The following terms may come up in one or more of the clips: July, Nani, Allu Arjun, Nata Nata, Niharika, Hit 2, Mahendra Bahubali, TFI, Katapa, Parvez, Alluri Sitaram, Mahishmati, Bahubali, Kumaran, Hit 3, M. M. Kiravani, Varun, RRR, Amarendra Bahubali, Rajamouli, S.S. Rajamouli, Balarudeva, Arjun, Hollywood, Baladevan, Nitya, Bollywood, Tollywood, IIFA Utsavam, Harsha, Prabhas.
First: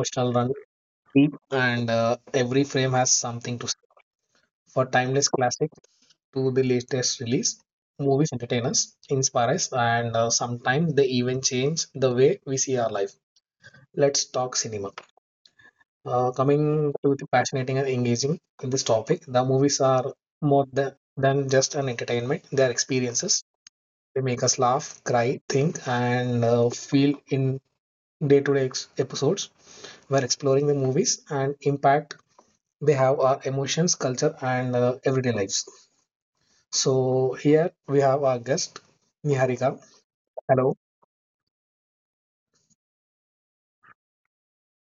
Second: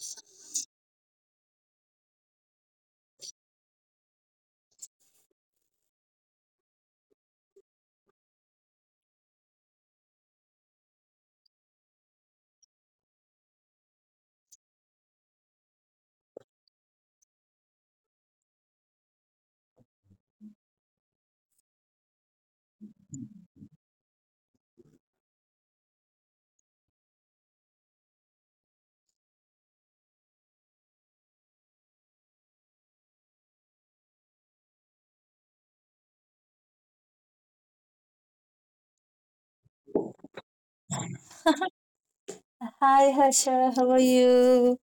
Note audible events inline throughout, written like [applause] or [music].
emotional run deep, and every frame has something to say. For timeless classic to the latest release, movies entertain us, inspire us, and sometimes they even change the way we see our life. Let's talk cinema. Coming to the fascinating and engaging in this topic, the movies are more than just an entertainment, they are experiences. They make us laugh, cry, think, and feel in day to day episodes. We're exploring the movies and impact they have our emotions, culture, and everyday lives. So, here we have our guest, Niharika. Hello, Hi, Harsha. How are you?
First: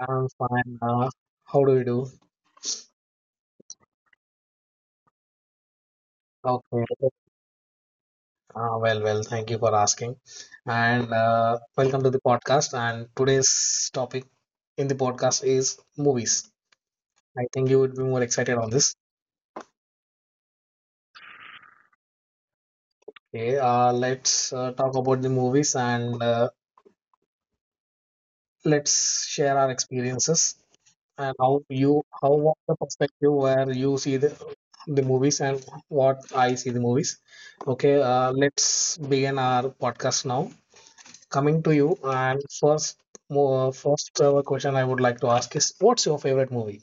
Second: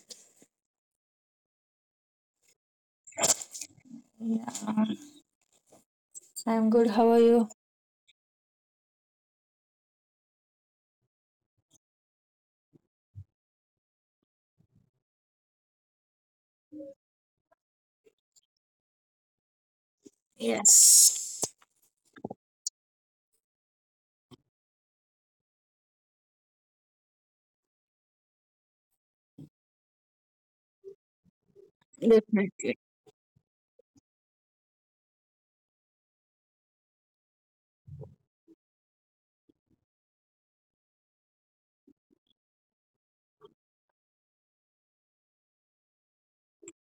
I'm fine. How do you do? Yeah, I'm Okay, good. How are you? well, thank you for asking. And welcome to the podcast. And today's topic in the podcast is movies. I think you would be more excited on this. Yes, Okay, let's talk about the movies and let's share our experiences and how you how what definitely. the perspective where you see the movies and what I see the movies. Okay, let's begin our podcast now. Coming to you, and first question I would like to ask is, what's your favorite movie?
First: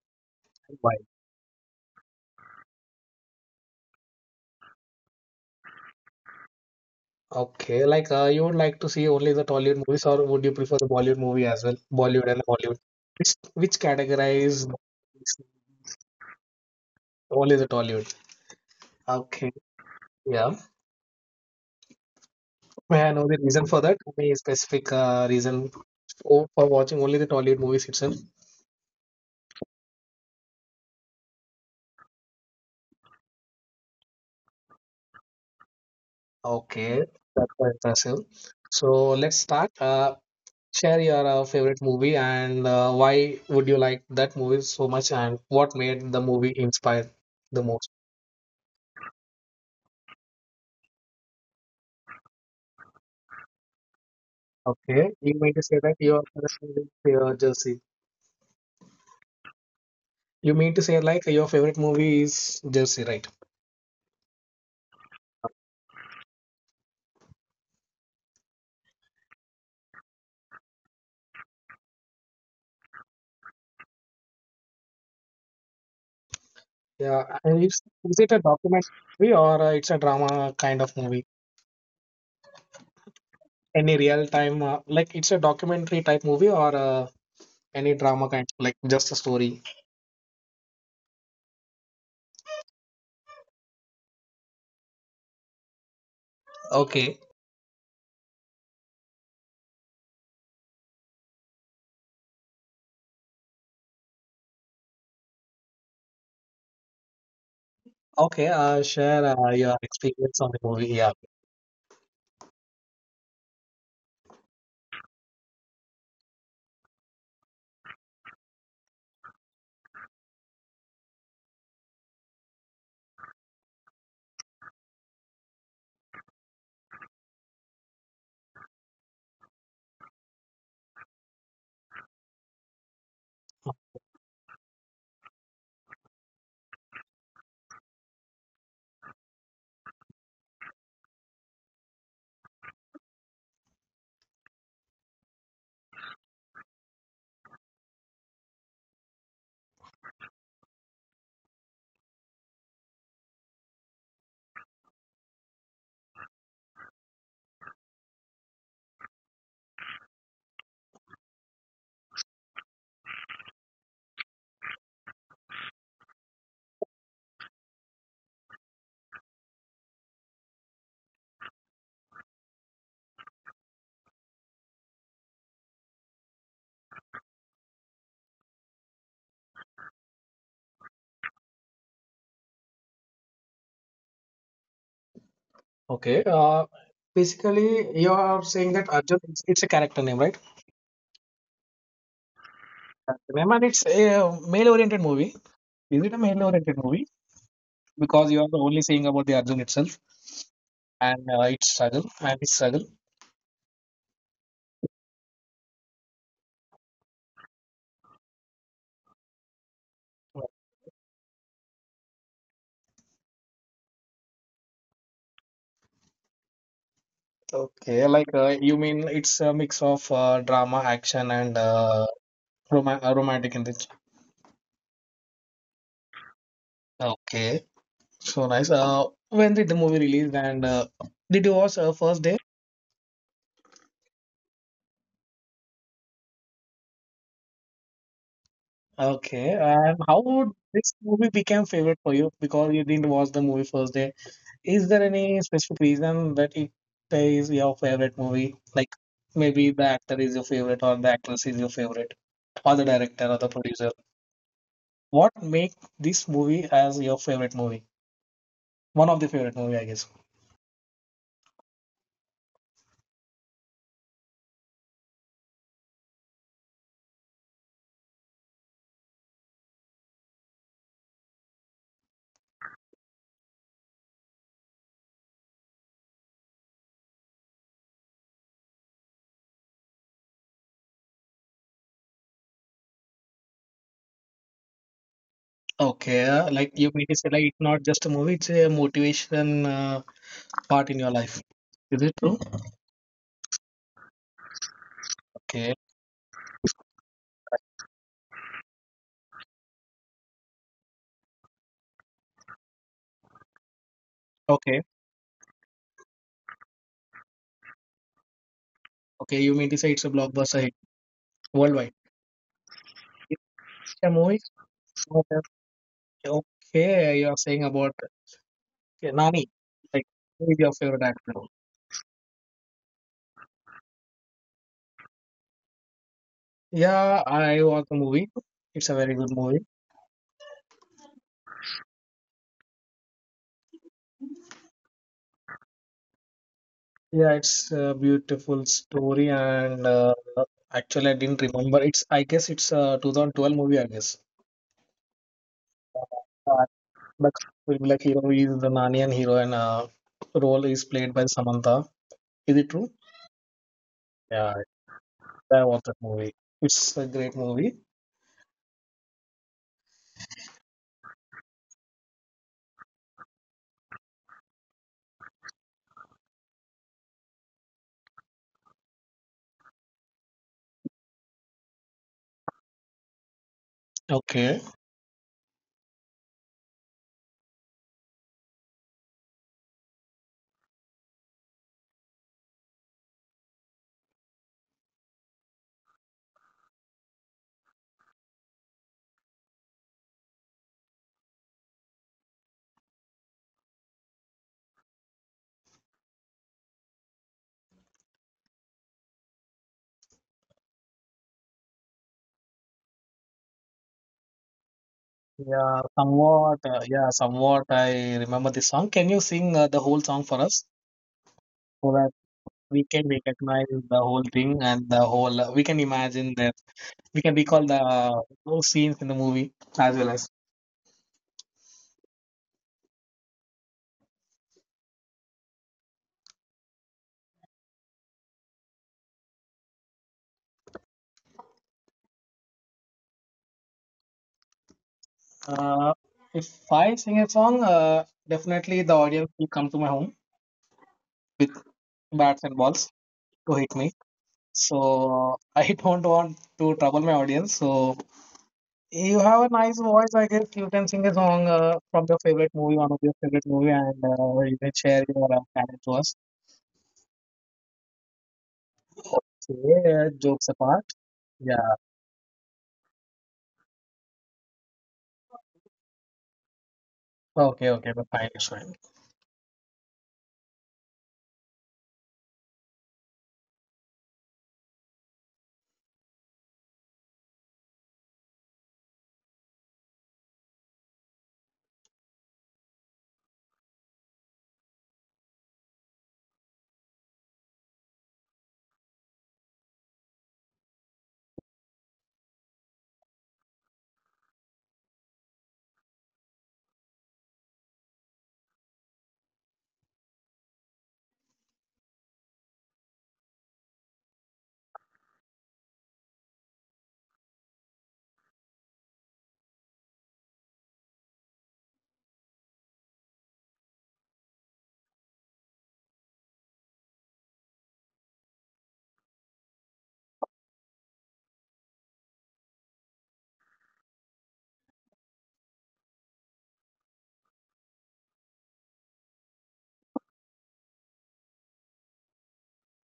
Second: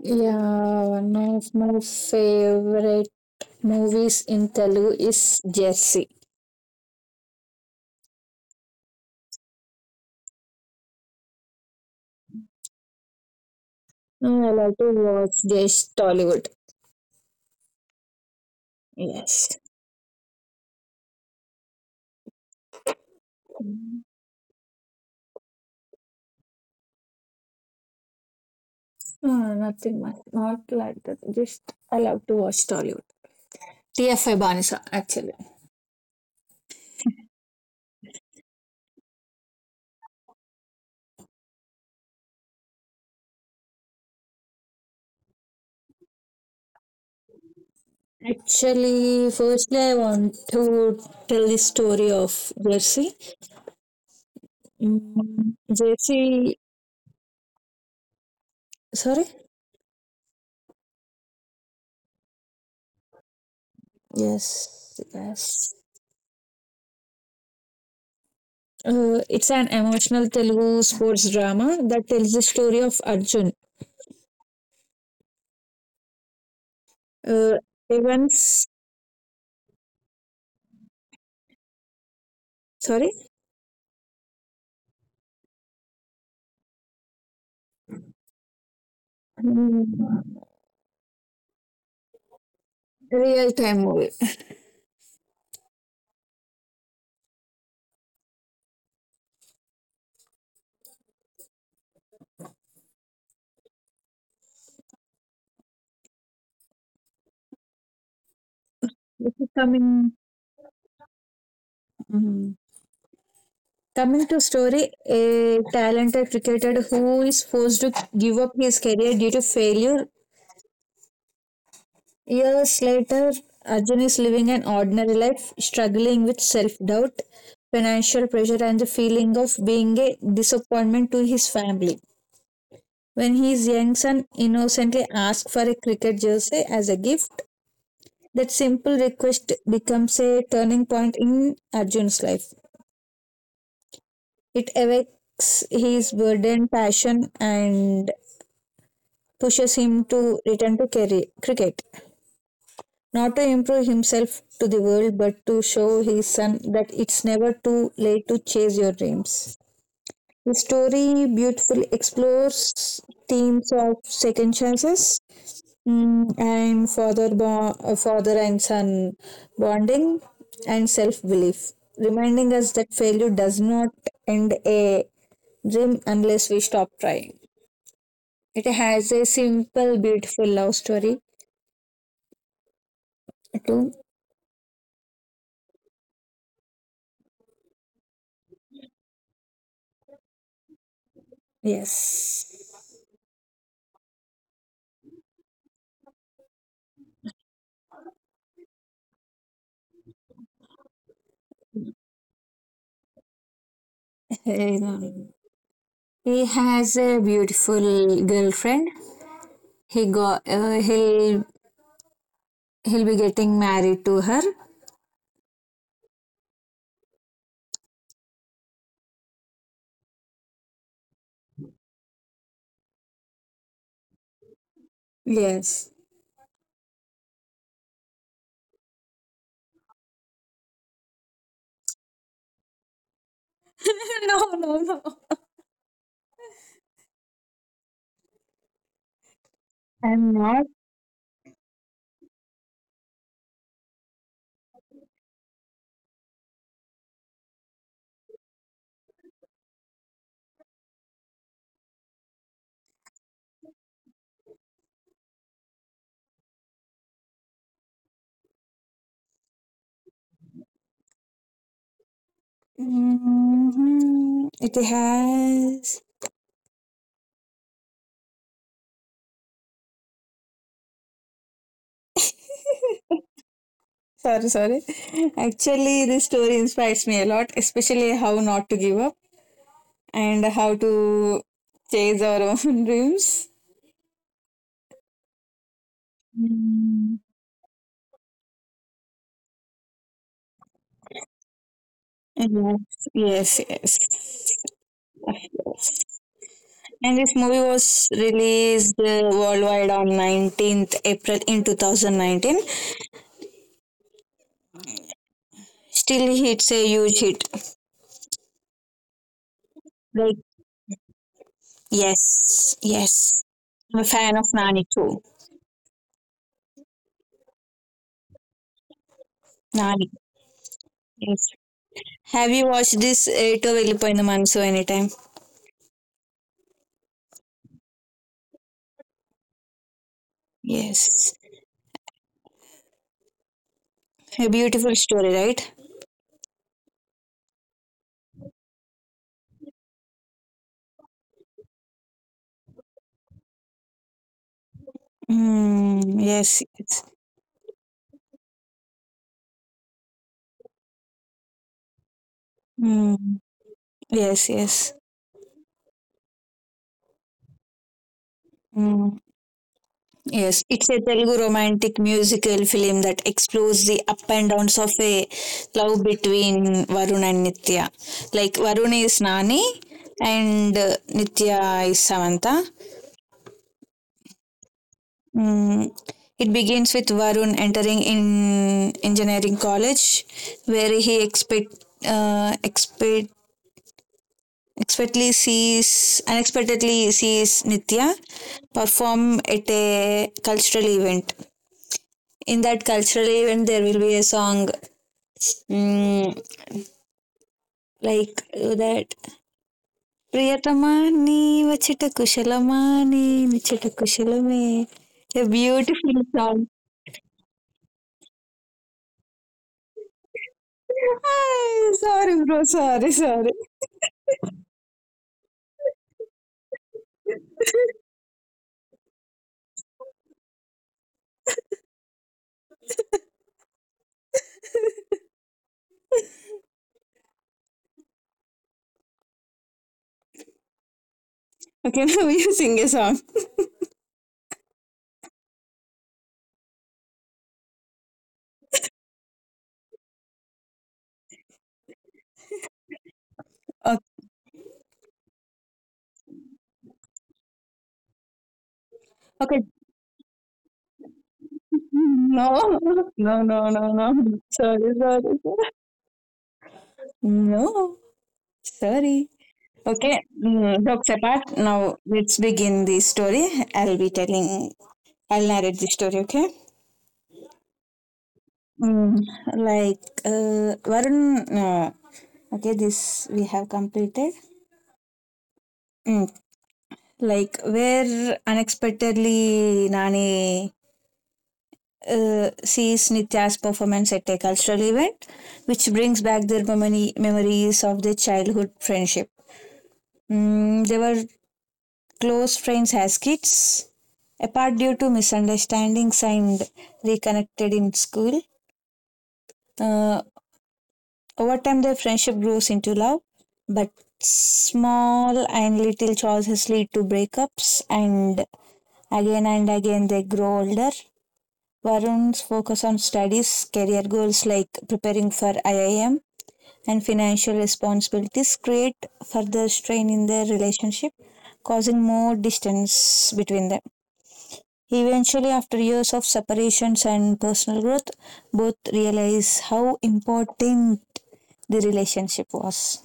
Yeah, Why? one of my favorite movies in Telugu is Jersey. Okay, like you would like to see only the Tollywood movies, or would you prefer the Bollywood movie as well? Bollywood and Hollywood. Which I categorize? like to watch just Tollywood. Only the Tollywood. Okay. Yes. Yeah. May I know the reason for that? Any specific reason for watching only the Tollywood movies itself? Nothing much, not like that. Just I love to watch Tollywood. TFI Banisa, actually. Okay. That's quite impressive. So let's start. Share your favorite movie and why would you like that movie so much and what made the movie inspire the most? Actually, firstly, I want to tell the story of Jersey. Okay. You Mm, mean to say that your favorite Jersey, movie is Jersey. sorry. You mean to say like your favorite movie is Jersey, right? Yes, yes. It's an emotional Telugu sports drama that tells the story of Arjun. Yeah, Uh, and is it a Evans, documentary or it's a drama kind of movie? sorry. Any real time, like it's a documentary type movie or any drama kind, like just a story? Mm, Real time movie. Okay, okay, share This is your coming. experience on the movie. Yeah, Mhm. Coming to story, a talented cricketer who is forced to give up his career due to failure. Years later, Arjun is living an ordinary life, struggling with self-doubt, financial pressure, and the feeling of being a disappointment to his family. When his young son innocently asks for a cricket jersey as a gift, that simple request becomes a turning point in Arjun's life. It awakes his burdened passion and pushes him to return to cricket. Not to improve himself to the world, but to show his son that it's never too late to chase your dreams. The story beautifully explores themes of second chances, and father and son bonding and self belief, reminding us that failure does not end a dream unless we stop trying. It has a simple, beautiful love story too. okay. Basically, you are saying that Arjun, it's a character name, right? Yes. Character name, and it's a male oriented movie. Is it a male oriented movie? Because you are only saying about the Arjun itself and its struggle and his struggle. [laughs] Um, he has a beautiful girlfriend. He got he'll He'll be getting married to her. Okay, like you mean it's a mix of drama, action, and romantic in this. Yes. Okay, so nice. When did the movie release and did you watch first day? [laughs] No, no, no. Okay, and how I'm would not. this movie became favorite for you because you didn't watch the movie first day? Is there any specific reason that it is your favorite movie? Like maybe the actor is your favorite or the actress is your favorite or the director or the producer. What makes this movie as your favorite movie? One of the favorite movie, I guess. Mhm. It has. [laughs] Sorry, sorry. Actually, this story inspires me a lot, especially how not to give up and how to chase our own [laughs] dreams. Okay, like you mean Mm. to say, like it's not just a movie; it's a motivation part in your life. Is it true? Yes, yes, Okay, yes. And this movie was released worldwide on April 19th in 2019. okay, Still, it's a huge hit. okay. You mean to say it's a Like, blockbuster hit worldwide? yes, yes. It's I'm a a fan movie. of It's Nani too. not. Okay, you are saying about okay, Nani, Nah, like who is your favorite actor? yes. Have you watched this Eight of Velipainu Manso anytime? Yeah, I watched the movie. It's a very good movie. Yes. A beautiful story, right? Yeah, it's a beautiful story, and actually, I didn't remember. It's I guess it's a 2012 movie, I guess. Yes, yes. Like will be like hero is the Narnian hero and role is played by Samantha. Is it true? Mm, yes, Yeah, yes. I watched that movie. It's a great movie. Mm, yes. It's a Telugu romantic musical film that explores the up and downs of a love between Varun and Nitya. Like, Varun is Nani and Nitya is Samantha. Okay. Mm, it begins with Varun entering in engineering college, where he expect expect expectedly sees unexpectedly sees Nitya perform at a cultural event. In that cultural event, there will be a song, mm, like that. ప్రియతమా నీ వచ్చట కుశలమా నీ నిచ్చట కుశలమే. A Yeah, beautiful song. somewhat. Yeah, somewhat. I remember the song. Can you sing the whole song for us [laughs] so that Sorry, bro. we Sorry, can sorry. recognize the whole thing and the whole? We can imagine that we can recall the those scenes in the movie as well as. Okay, [laughs] now you sing a song. Uh, if I sing a song, definitely the audience will come to my home with bats and balls to hit O- me. So I [laughs] don't want to trouble my audience. So you have a Okay. nice voice. I guess you can sing a song from your No, favorite movie, one of your no, favorite no, movie, no, and no. You can Sorry, share your sorry, sorry. talent to us. No, sorry. So, yeah, Okay, jokes apart. jokes apart, Yeah. now let's begin the story. I'll be telling, I'll narrate the story, okay? Okay. Okay. But fine. It's fine. Mm, like, Varun, uh, okay, this we have completed. Mm, like, where unexpectedly Nani sees Nitya's performance at a cultural event, which brings back their memories of their childhood friendship. They were close friends as kids, apart due to misunderstandings, and reconnected in school. Uh, Over time, their friendship grows into love, but small and little choices lead to breakups, and again they grow older. Varun's focus on studies, career goals like preparing for IIM, and financial responsibilities create further strain in their relationship, causing more distance between them. Eventually, after years of separations and personal growth, both realize how important the relationship was.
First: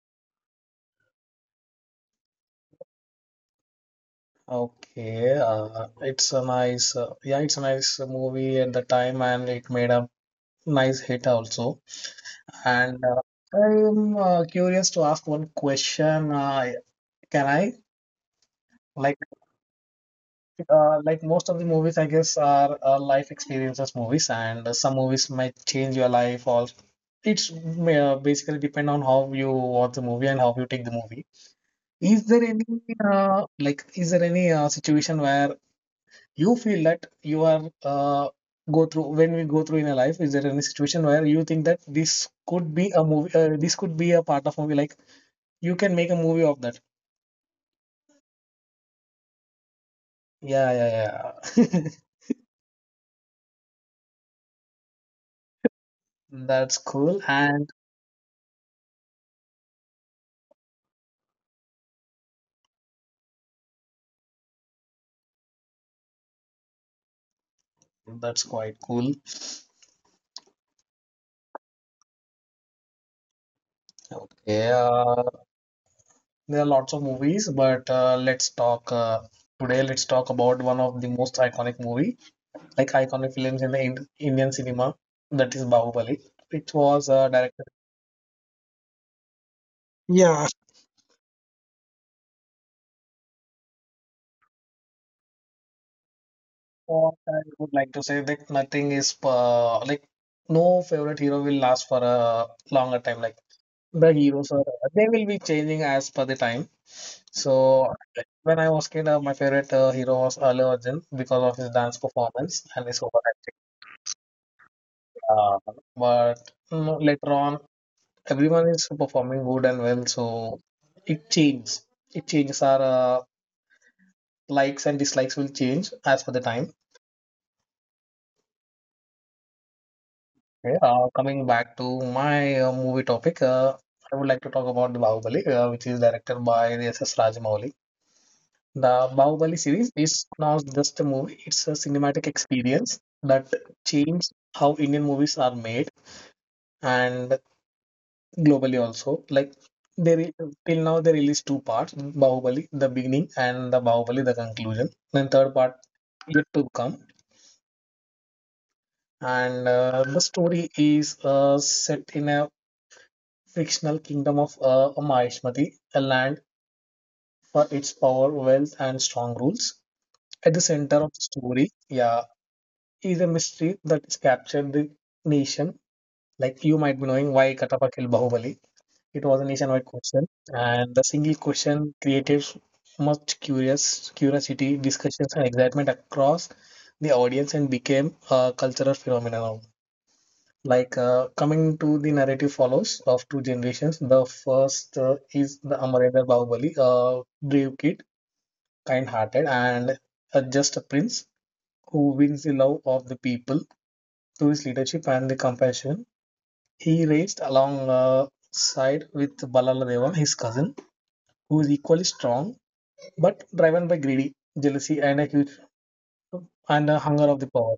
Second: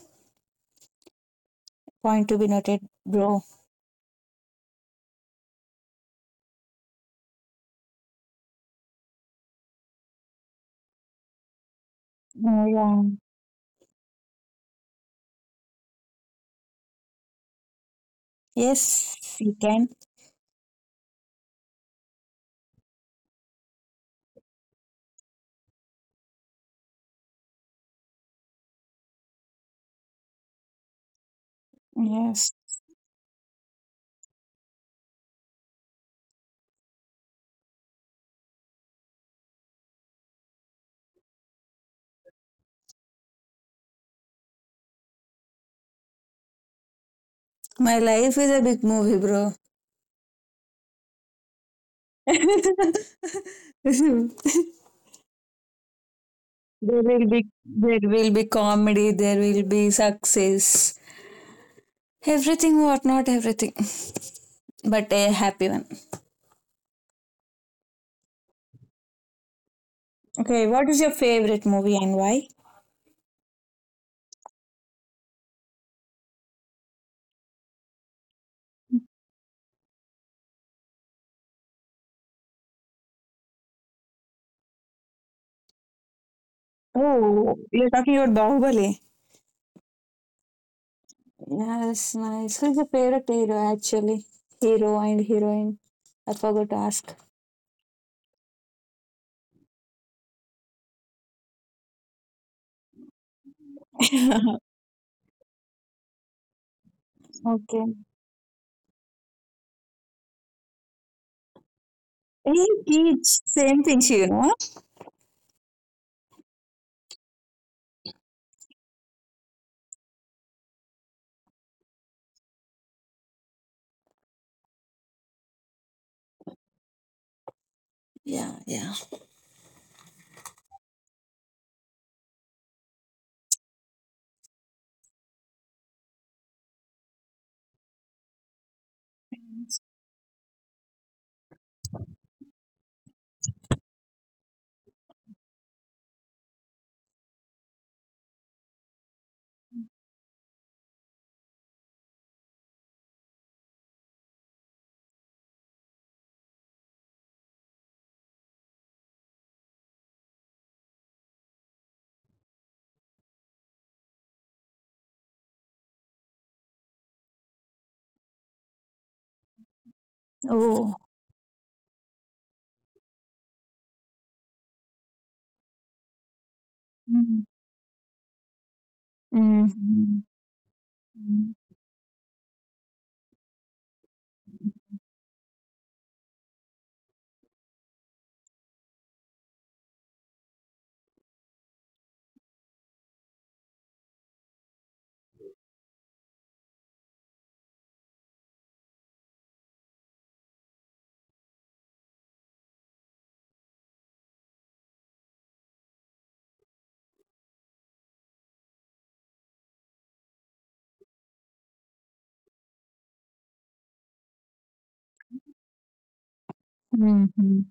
Point to be noted, bro. Okay. It's a nice. Yeah, it's a nice movie at the time, and it made a nice hit also. Oh, And yeah. I'm curious to ask one question. Can I? Like. Yes, you can. Like most of the movies, I guess, are life experiences movies, and some movies might change your life, or it's may, basically depend on how you watch the movie and how you take the movie. Is there Yes. any like is there any situation where you feel that you are go through when we go through in a life? Is there any situation where you think that this could be a movie? This could be a part of movie. Like you can make a movie of that. My life is a big movie, bro. Yeah, yeah, yeah. [laughs] [laughs] That's There cool, will be and there will be comedy, there will be success, everything, what not everything, [laughs] but a happy one. that's quite cool. Okay, what is your favorite movie and why? Okay, there are lots of movies, but let's talk today. Let's talk about one of the most iconic movie, like iconic films in the Indian cinema, that is Bahubali, which was Oh, directed. you're talking about Bahubali. Yeah. Yes, nice. Who's your favorite hero actually? Hero and heroine. I forgot to What ask. I would like to say that nothing is like no favorite hero will last for a longer time. Like [laughs] the heroes Okay. are they will be changing as per the time. So when I was kid, my favorite hero was Allu Arjun because of his dance performance Hey, and his kids, overacting. same thing, you know. Uh, but later on, everyone is performing good and well, so it changes. It changes our likes and dislikes will change as per the time. Yeah, yeah. Okay. Coming back to my movie topic, I would like to talk about the Bahubali, which is directed by the S.S. Rajamouli. The Bahubali series is not just a movie; it's a cinematic experience that changed how Indian movies are made and globally also. Like they re till now they released two parts, Bahubali, the beginning and the Bahubali, the conclusion. Then third part yet to come. And the story is set in a fictional kingdom of Mahishmati, a land for its power, wealth, and strong rules. At the center Oh. of the story, yeah, is a mystery that is captured the nation. Like you might be knowing Mm-hmm. why Katapa killed Bahubali. It was a nationwide question, and the single Mm-hmm. question created much curious curiosity, discussions, and excitement across the audience, and became a cultural phenomenon. Like coming to the narrative follows of two generations. The first is the Amarendra Bahubali, a brave kid, kind-hearted, and just a prince who wins the love of the people through his leadership and the compassion. He raised alongside with Baladevan, his cousin who is equally strong but driven by greedy, jealousy, and a huge and a hunger of the Mm-hmm. power.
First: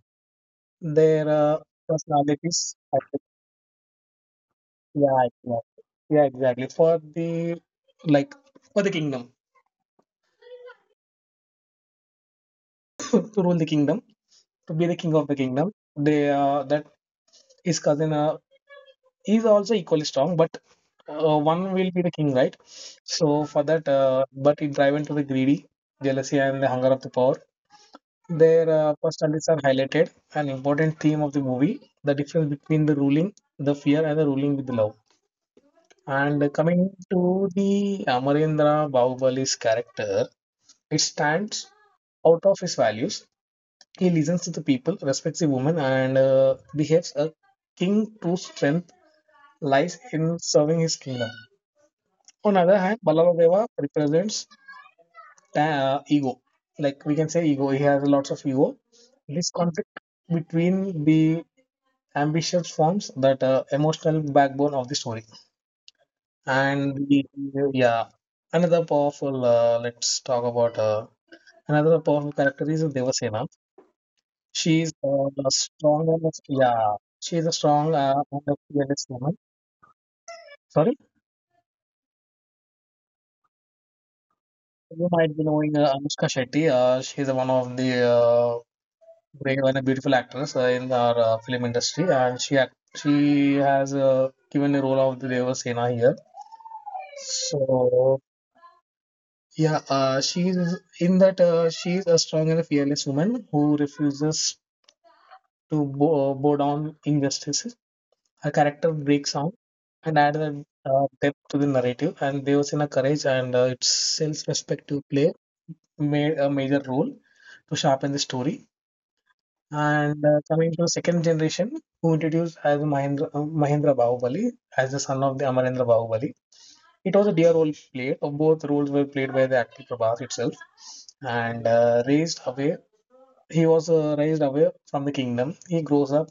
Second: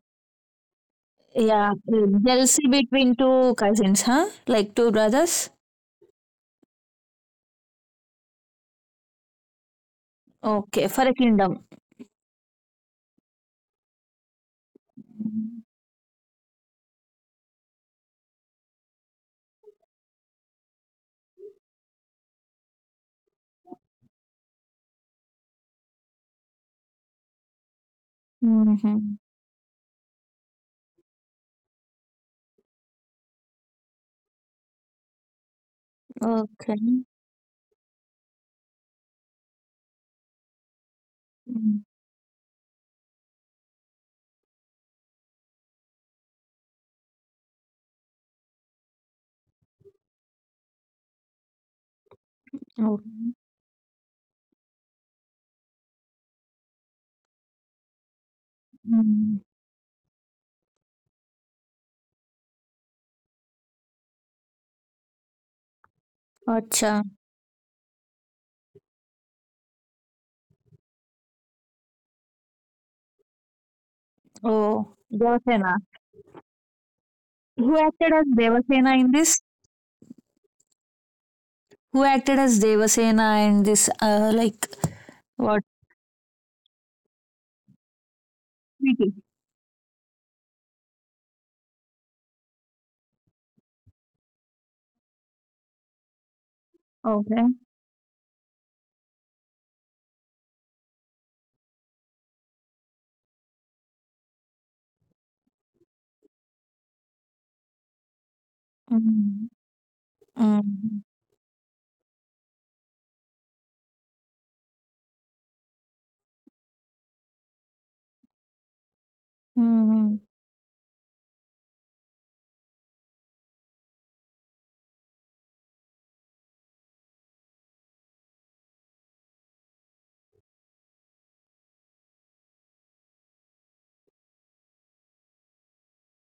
Their Yeah, jealousy personalities, I between two cousins, huh? Like two yeah, brothers? exactly. Yeah, exactly. For the like for the kingdom Okay, for a kingdom. to rule the kingdom, to be the king of the kingdom, they that his cousin is also equally strong, but one will be the king, right? So for that, but it driven to the greedy, jealousy, and the hunger of the power. Their Mm-hmm. personalities are highlighted, an important theme of the movie, the difference between the ruling, the fear, and the ruling with love. And Okay. coming to the Amarendra Bahubali's character, it stands Mm. out of his values. He listens to the people, respects the women, and behaves a king true strength lies in serving his kingdom. On other hand, Okay. Balarudeva represents ego. Like we can say ego, he has lots of ego. Mm. This conflict between the ambitious forms that emotional backbone of the story. And Acha. the, yeah, another powerful. Let's talk about another powerful character is Devasena. She's Oh, a Devasena. strong. Yeah, she's a Who strong acted as and a Devasena fearless in woman. this? Sorry, Who acted as Devasena in this? Like, you might be what? knowing Anushka Shetty. She's one of the Preeti. brave and a beautiful actress in our film industry, and she has given the role of the Devasena here. Okay. So yeah, she is in that she is a strong and fearless woman who refuses to bow down injustices. Her character breaks Mm. down and adds a Mm. Depth to the narrative, and there was in a courage and its self-respect to play made a major role to sharpen the story. Mm. And coming to second generation, who introduced as Mahendra Bahubali as the son of the Amarendra Bahubali. It was a dear role played. Both roles were played by the actor Prabhas itself, and raised away. He was raised away from the kingdom. He grows up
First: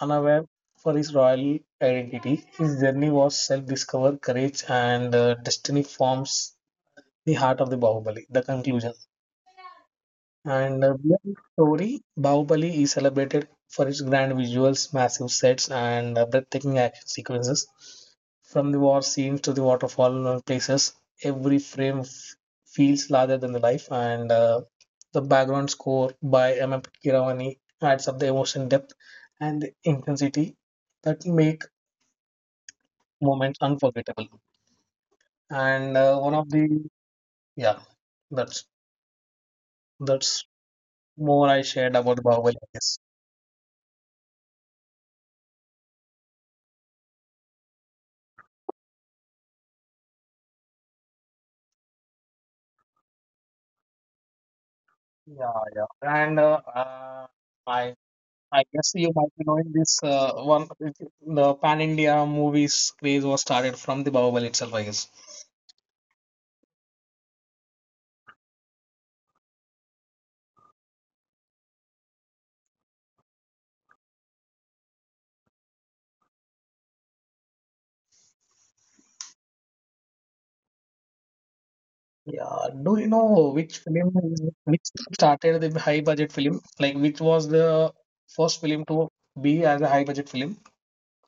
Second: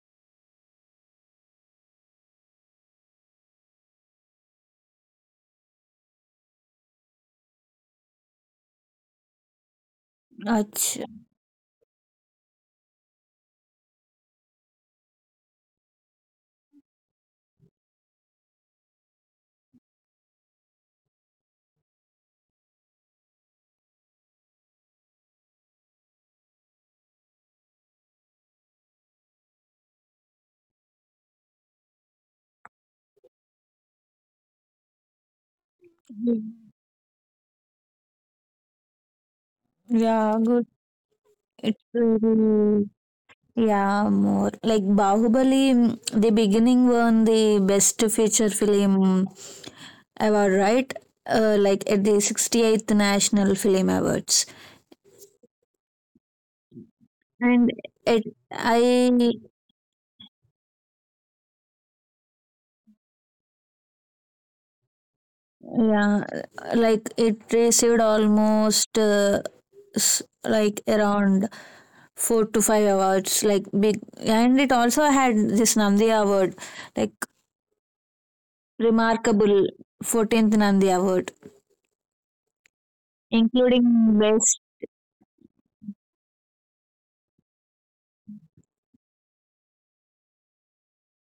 unaware for his royal identity. His journey was self-discover, courage, and destiny forms the heart of the Bahubali. The conclusion. And Acha. Beyond story, Bahubali is celebrated for its grand visuals, massive sets, and breathtaking action sequences. From the war scenes to the waterfall places, every frame f- feels larger than the life, and the background score by M. M. Kiravani adds up the emotion depth and the intensity that make moments unforgettable. And one of the yeah, that's Yeah, that's good. more I It's shared about Bahubali, I very. guess. Yeah, more like Bahubali. The beginning won the best feature film award, right? Like, at the 68th National Film Awards, Yeah, yeah. And and I it. I guess I. you might be knowing this one the Pan India movies craze was started from the Bahubali itself, I guess. Yeah, like, it received almost like around four to five awards, like big, and it also had this Nandi Award, like remarkable 14th Nandi Award, Yeah. Do you know which film including is best. which started the high budget film? Like which was the first film to be as a high budget film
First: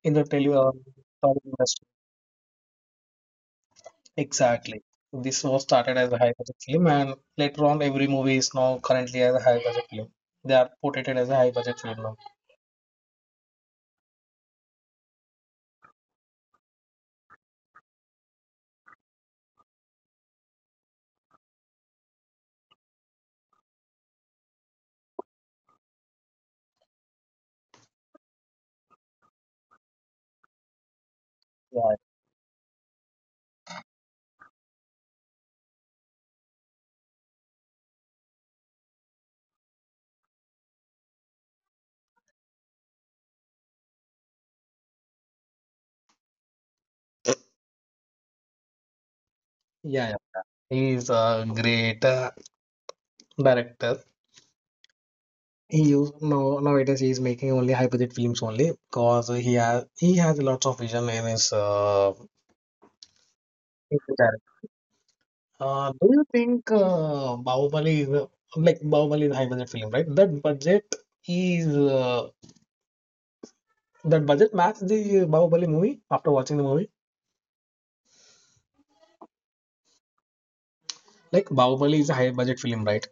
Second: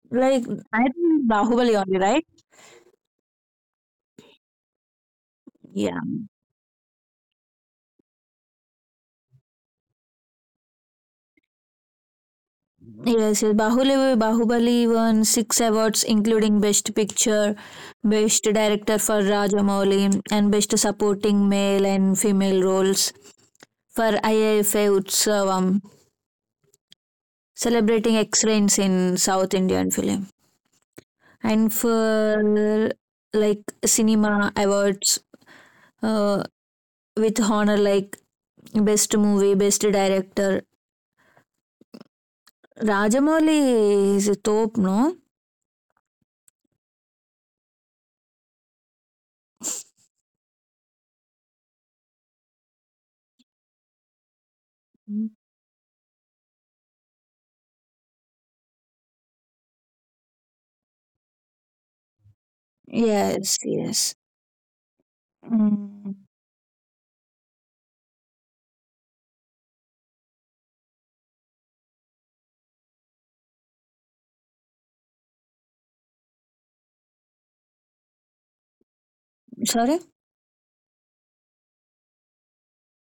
in the Like, tele I think Tollywood Bahubali industry? only, right? Exactly. This was started Yeah. as a high budget film, and later on, every movie is now currently as a high budget film. They are portrayed as a high budget film now. Yes, yes. Bahubali won six awards, including Best Picture, Best Director for Rajamouli, and Best Supporting Male and Female Roles for IIFA Utsavam, celebrating excellence in South Indian film. And Yeah. for like cinema awards, uh, with honor, like Best Movie, Best Director. Rajamouli is a top, no? Yeah, yeah. He's a great director. He used no nowadays he is making only high budget films only because he has lots of vision Yes, in yes. his do Mm. you think like Bahubali is a high budget film, right? That budget is that budget match the Bahubali movie after watching the movie. Sorry? Like Bahubali is a high budget film, right?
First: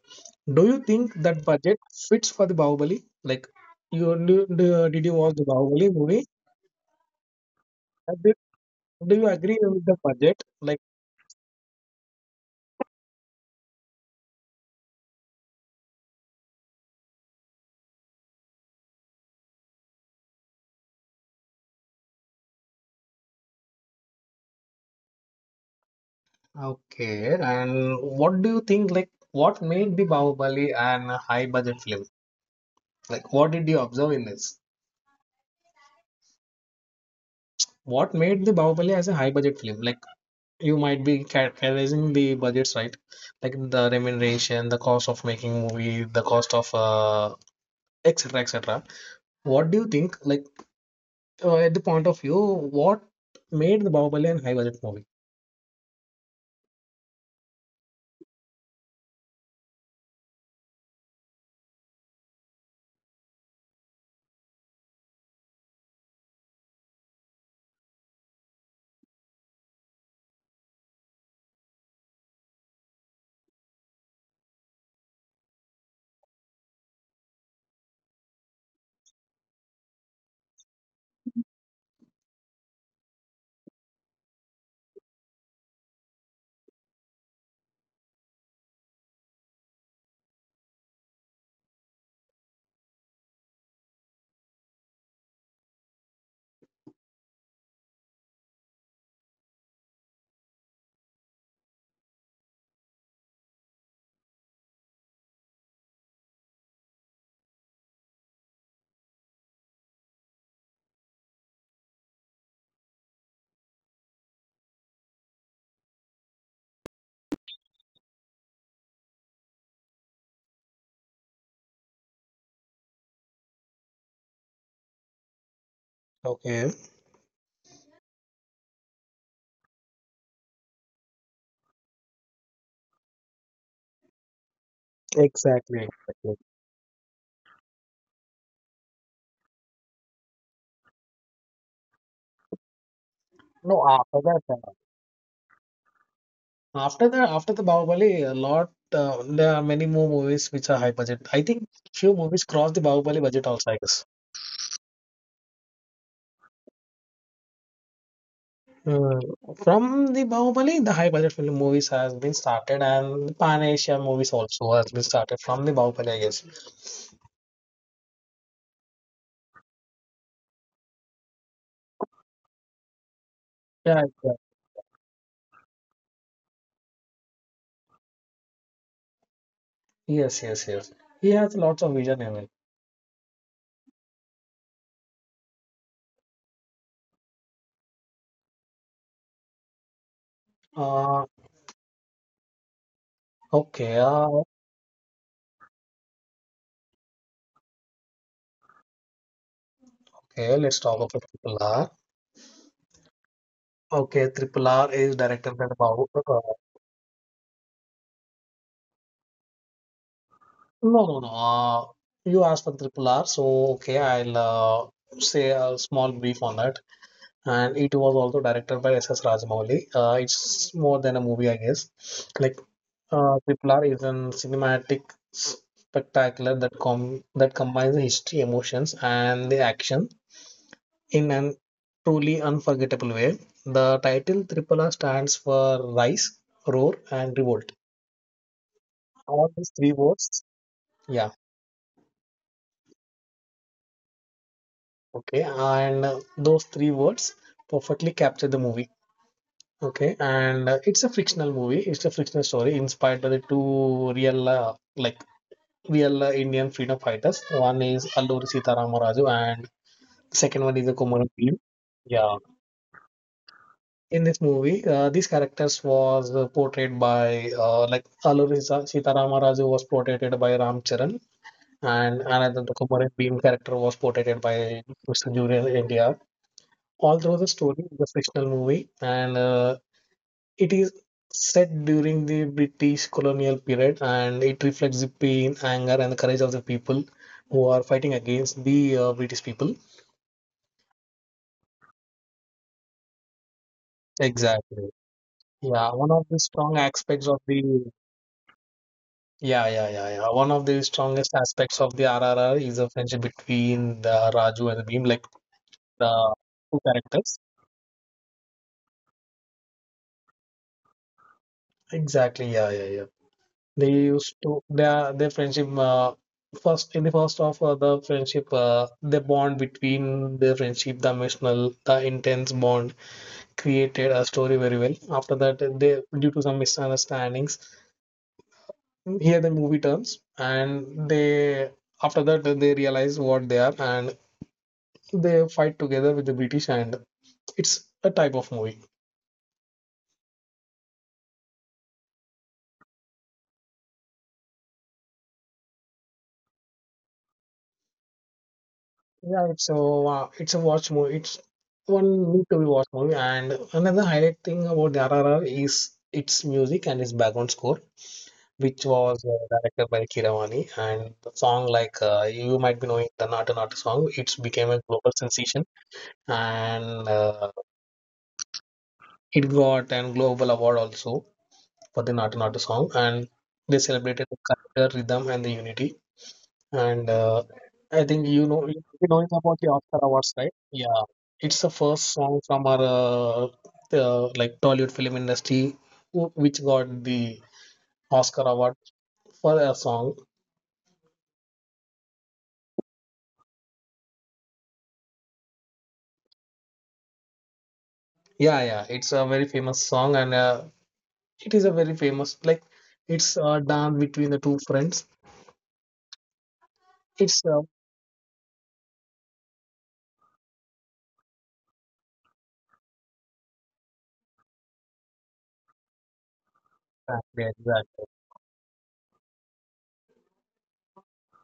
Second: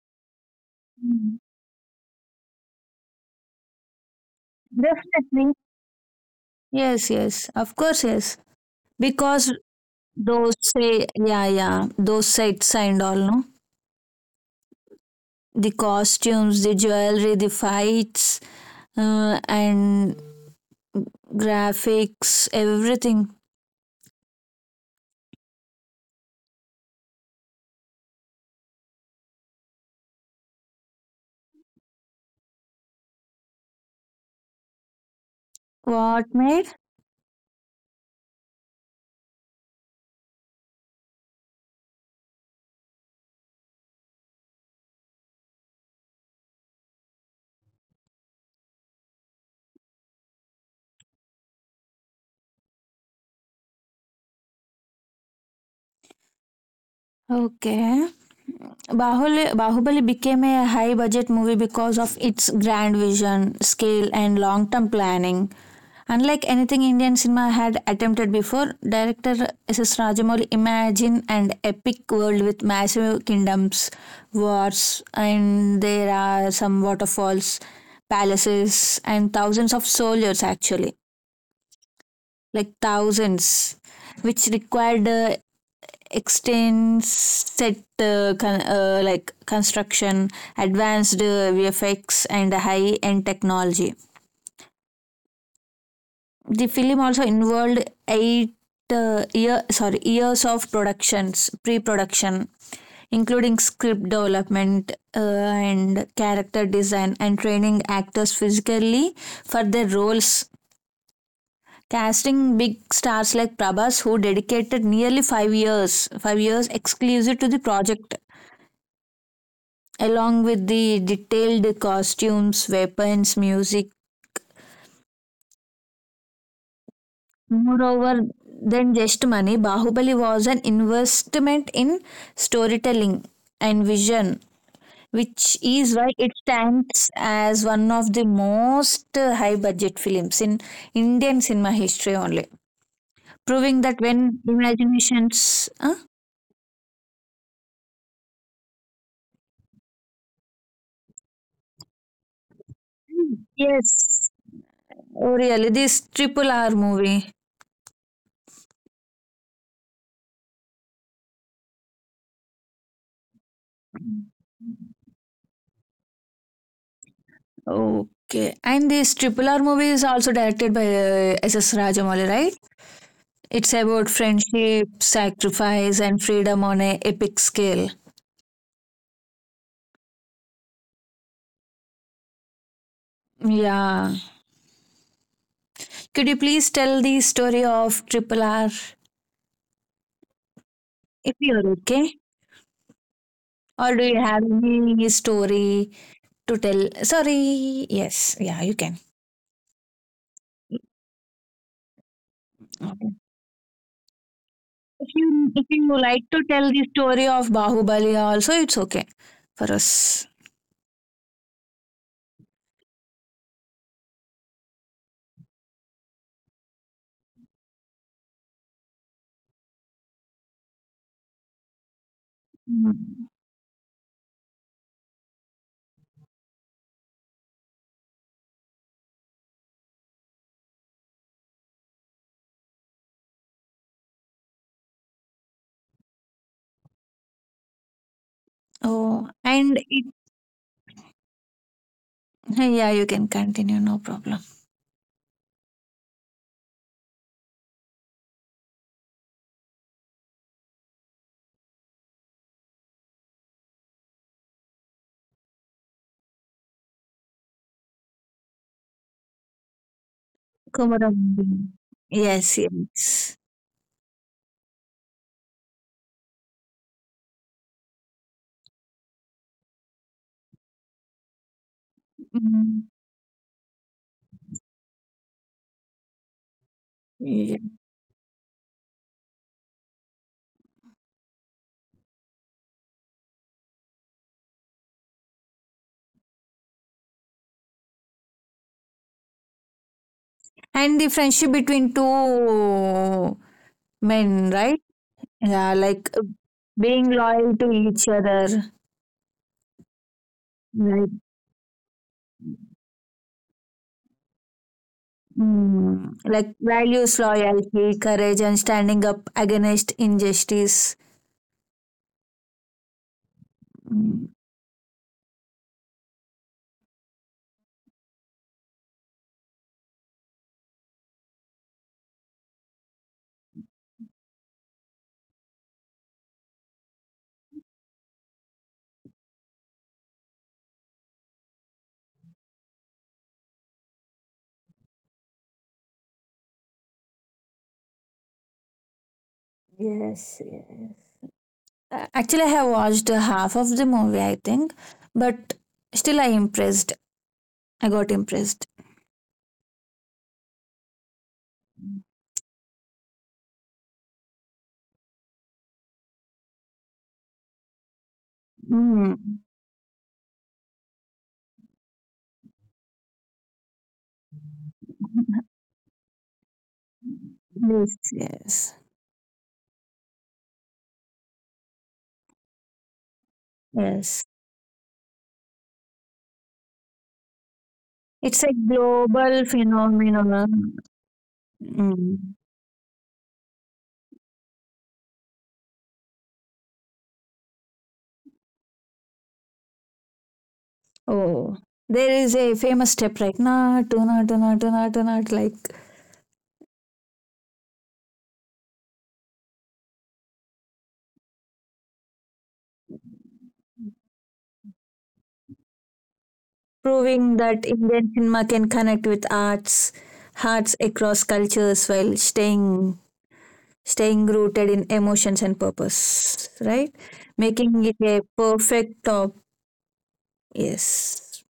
Do you think Mm. that budget fits for the Bahubali? Like you did you watch the Definitely. Bahubali movie? Yes, yes. Of course, yes. Do you Because agree with the budget? those Like, say, yeah, yeah, those sets and all, no? The costumes, the jewelry, the fights, and graphics, everything. okay, and what do you think? Like, what made the Bahubali an high budget film? Like, what did you observe in this? What made? What made the Bahubali as a high budget film? Like, you might be characterizing the budgets, right? Like the remuneration, the cost of making movie, the cost of etc. etc. What do you think? Like, at the point of view, what made the Bahubali an high budget movie? Okay. Bahubali became a high budget movie because of its grand vision, scale, and long term planning. Unlike anything Indian cinema had attempted before, director S. S Rajamouli imagined an epic world with massive kingdoms, wars, and there are some waterfalls, palaces, and thousands of soldiers actually, like thousands, which required extends set like construction, advanced vfx and high end technology. The film also involved eight years of productions pre production, including script development, and character design, and training actors physically for their roles, casting big stars like Prabhas, who dedicated nearly 5 years exclusive to the project, along with the detailed costumes, weapons, music. Okay. Moreover, than just money, Bahubali was an investment in storytelling and vision, which is Exactly, why it exactly. stands as one of the most high budget films in Indian cinema history only, proving that No, after when that. imaginations. Huh? After the Bahubali, a lot there are many more movies which are high budget. I think few movies cross the Bahubali budget also, I guess. Yes. Oh, really? This triple R movie. Uh, from the Bahubali, the high budget film movies has been started, and the Pan Asia movies also has been started from the Bahubali, I guess. Okay, and this Triple R movie is also directed by S S. Rajamouli, right? It's about Yeah, yeah. friendship, sacrifice, and freedom on a epic scale. Yes, yes, yes. He has lots of vision in it. Yeah. Could you please tell the story of Triple R if Uh, you're okay? Or do okay, you have uh, any story to tell? Sorry, yes, yeah, you can. okay. Let's talk about Triple R. Okay. Okay, Triple R If is you directed by Bahu. like to tell the story of Bahubali also, it's okay for us. No, no, no. You asked for Triple R, so okay, I'll say a small brief on that. And it was also directed by S S Rajamouli. It's more than a movie, I guess. Like Mm. Triple R is a cinematic spectacular that combines the history, emotions, and the action in an truly unforgettable way. The title Triple R stands for Rise, Roar, and Revolt. Oh, All and these three words. Yeah, [laughs] yeah, you can continue, no problem. okay, and those three words perfectly capture the movie. Okay, and it's a fictional movie. It's a fictional story inspired by the two real, like real Indian freedom fighters. One is Alluri Sitaram and second one is a Kumaran Komarandini. Film. Yeah, Yes, yes. in this movie, these characters was portrayed by like Sitaram was portrayed by Ram Charan, and another the Mm, Kumaran Beam character was portrayed by Mr. Julian India. Although the yeah. story is a fictional movie and it is set during the British colonial period and it reflects the pain, anger, and the courage of the people who are fighting against the British people. And the friendship between two men, right? Exactly. Yeah, Yeah, like, one of the strong being aspects of loyal to the each other, yeah, yeah, yeah, yeah. One of the like, strongest aspects of the RRR is the friendship between the Raju and the Bhim, like the like two values, characters. loyalty, courage, and standing up against injustice. Exactly. Yeah, yeah, they Mm. used to their friendship first in the first of the friendship the bond between the friendship the emotional the intense bond created a story very well. After that they due to some misunderstandings here the movie turns and they after that they realize what they are and they fight together with the British and it's a type of movie. Yes, yes. A- Actually, I have watched half of the movie, I think, but still, I impressed. I got impressed. Yeah, it's a watch movie. It's one need to be watch movie. And another highlight thing about the RRR is its music and its background score, which was Mm. Directed by Kiravani. And the song, like you might be knowing the Nata Nata song, it's became a global sensation, and Yes, yes, it got an global award also for the Nata Nata song. And they yes. celebrated the culture, rhythm, and the unity. And I think It's a you know it global about the Oscar Awards, right? phenomenon. Yeah, it's the first Mm. song from our the, like Tollywood film industry which got the Oscar award for a song. Oh, there is a famous step right now, tuna, tuna, tuna, tuna, like Yeah, yeah, it's a very famous song, and it is a very famous like it's done between the two friends. proving It's that Indian cinema can connect with arts, hearts across cultures while staying rooted in emotions and purpose, right? exactly, Making it exactly. a perfect top. Yes.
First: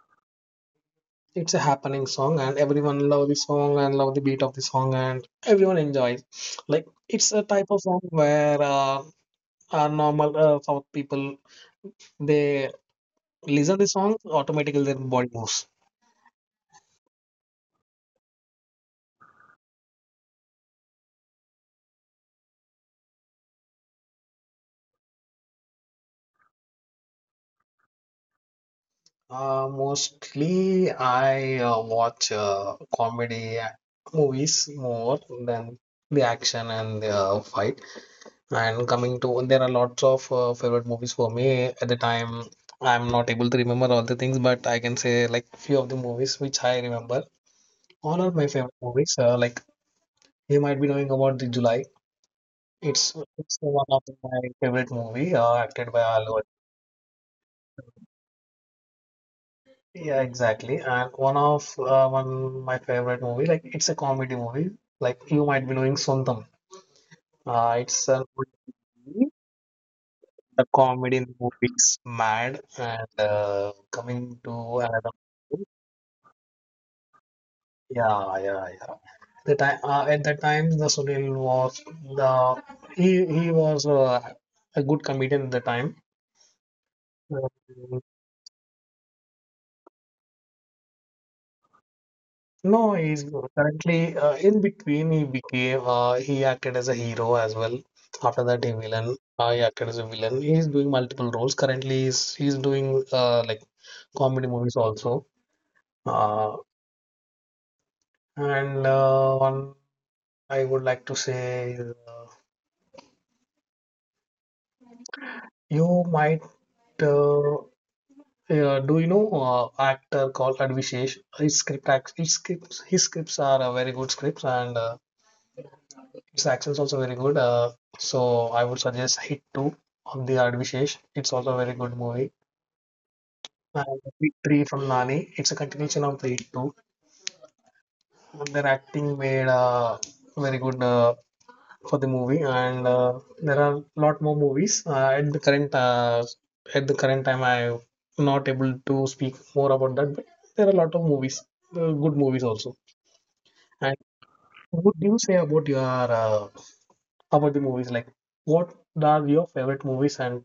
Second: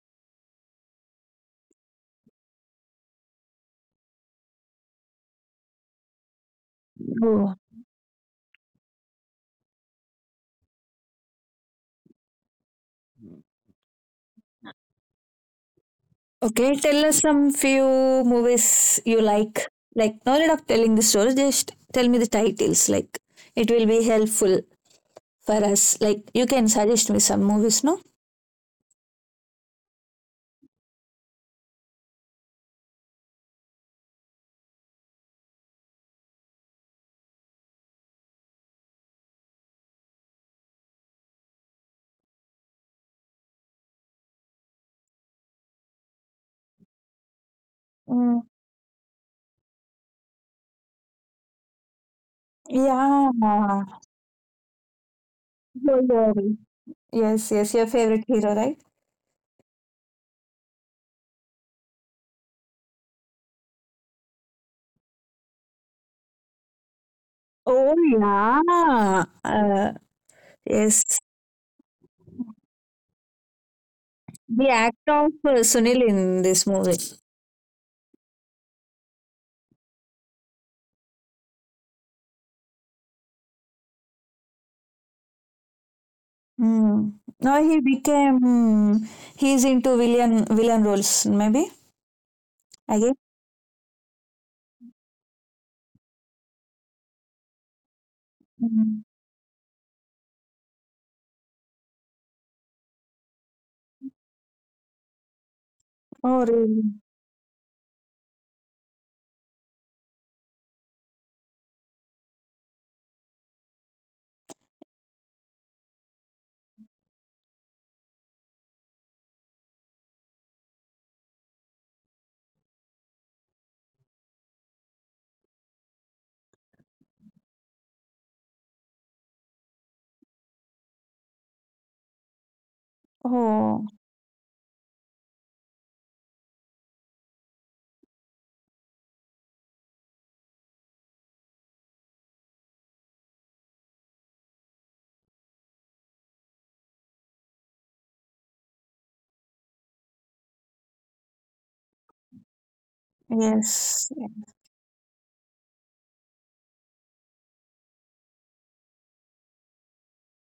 It's a happening song, and everyone love the song and love the beat of the song, and everyone enjoys. Like it's a Oh. type of song where are normal South people. They listen the song, automatically their body moves. Okay, tell us some few movies you like. Like, no need of telling the story, just tell me the titles. Like, it will be helpful for us. Like, you can suggest me some movies, no? Mostly I watch comedy movies more than the action and the fight. And coming to, there are lots of favorite movies for me at the time. I'm not able to remember all the things, but I can say like few of the movies which I remember. All are Mm, my favorite movies. Like you might be knowing about the July. It's yeah. one of my favorite movie, acted by Don't Allu. Arjun. worry. Yes, yes, your favorite hero, right? Yeah, exactly. And one my favorite movie, like it's a comedy movie. Like you might be knowing Sondam. Oh, It's a good yeah. movie. The Yes. comedy in the movie is mad. And coming The to act another of Sunil in this movie. yeah, yeah, yeah. The time at that time, the Sunil was the he was a good comedian at the time. Mm. Uh, Now he became, hmm, he's into villain roles, maybe, No, I guess. he's currently in between. He became he acted as a hero as well. After that, he Mm. villain. He acted as a villain. He's doing multiple roles currently. He's doing like comedy movies also. Oh, Uh, really? and one I would like to say, is, uh, you might uh, do you know actor called Advishesh? His scripts are very good scripts and. Its axle is also very good. So I would suggest Hit 2 of the Vishesh. It's also a very good movie. Oh, And Hit 3 from Nani. It's a continuation of the Hit 2. Their acting made very good for the movie. And there are a lot more movies at the current time. I'm not able to speak more about that. But there are a lot of movies, good movies also. And yes. what do you say about your about the movies? Like, what are your favorite movies and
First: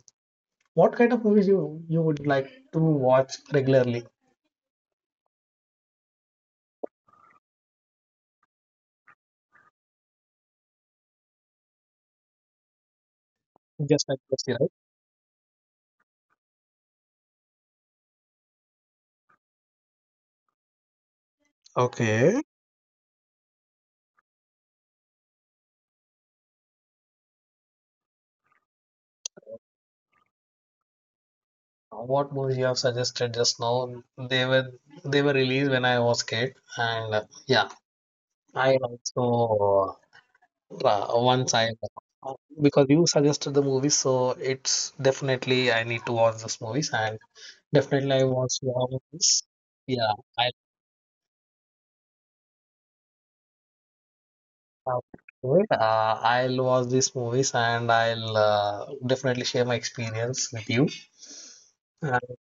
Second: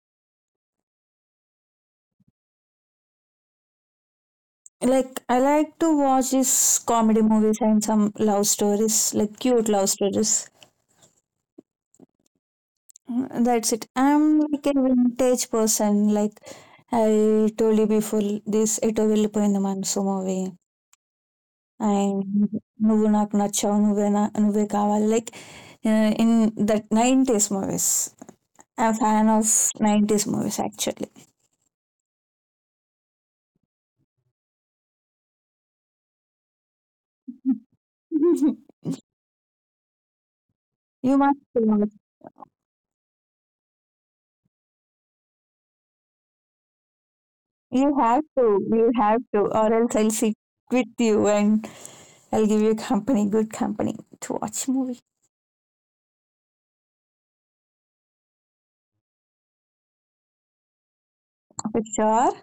what kind of movies you would like to watch regularly? Like, I like to watch these comedy movies and some love stories, like cute love stories. That's it. Just like I'm Percy, like right? a vintage person. Like, I told you before, this ఎటో వెళ్ళిపోయింది మనసు movie and Okay. నువ్వు నాకు నచ్చావు నువ్వే నా నువ్వే కావాలి like in that nineties movies I fan of nineties movies actually What movies you have suggested just now? They were they were released when I was kid, and yeah, I also you must. once I [laughs] because you suggested the movies, so it's definitely I need to watch those movies, and definitely I watch your you have movies. to, or else I'll Yeah, sit I with you and I'll give you company, good company to watch have movie. it. I'll watch these movies and I'll definitely share my experience with you. For sure,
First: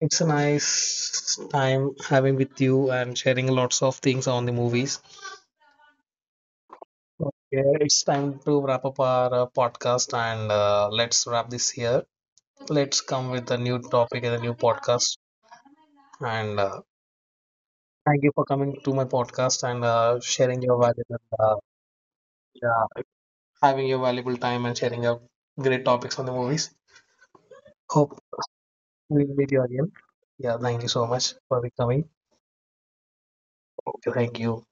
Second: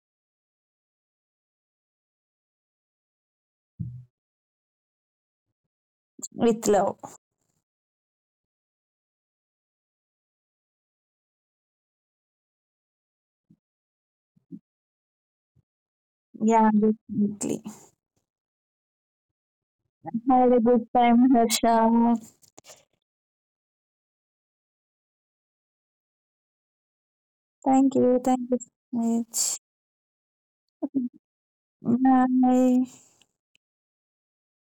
It's a nice time having with you and sharing lots of things on the movies. with love. Okay, it's time to wrap up our podcast and let's wrap this here. Let's come with a new topic and a new podcast. And Yeah, definitely. thank you for coming to my podcast and Have a sharing your good valuable, time, Harsha. yeah, having your valuable time and sharing your great topics on the movies. Hope Thank you we'll meet so you again. Yeah, thank you so much for coming. much. Bye. Okay, thank you.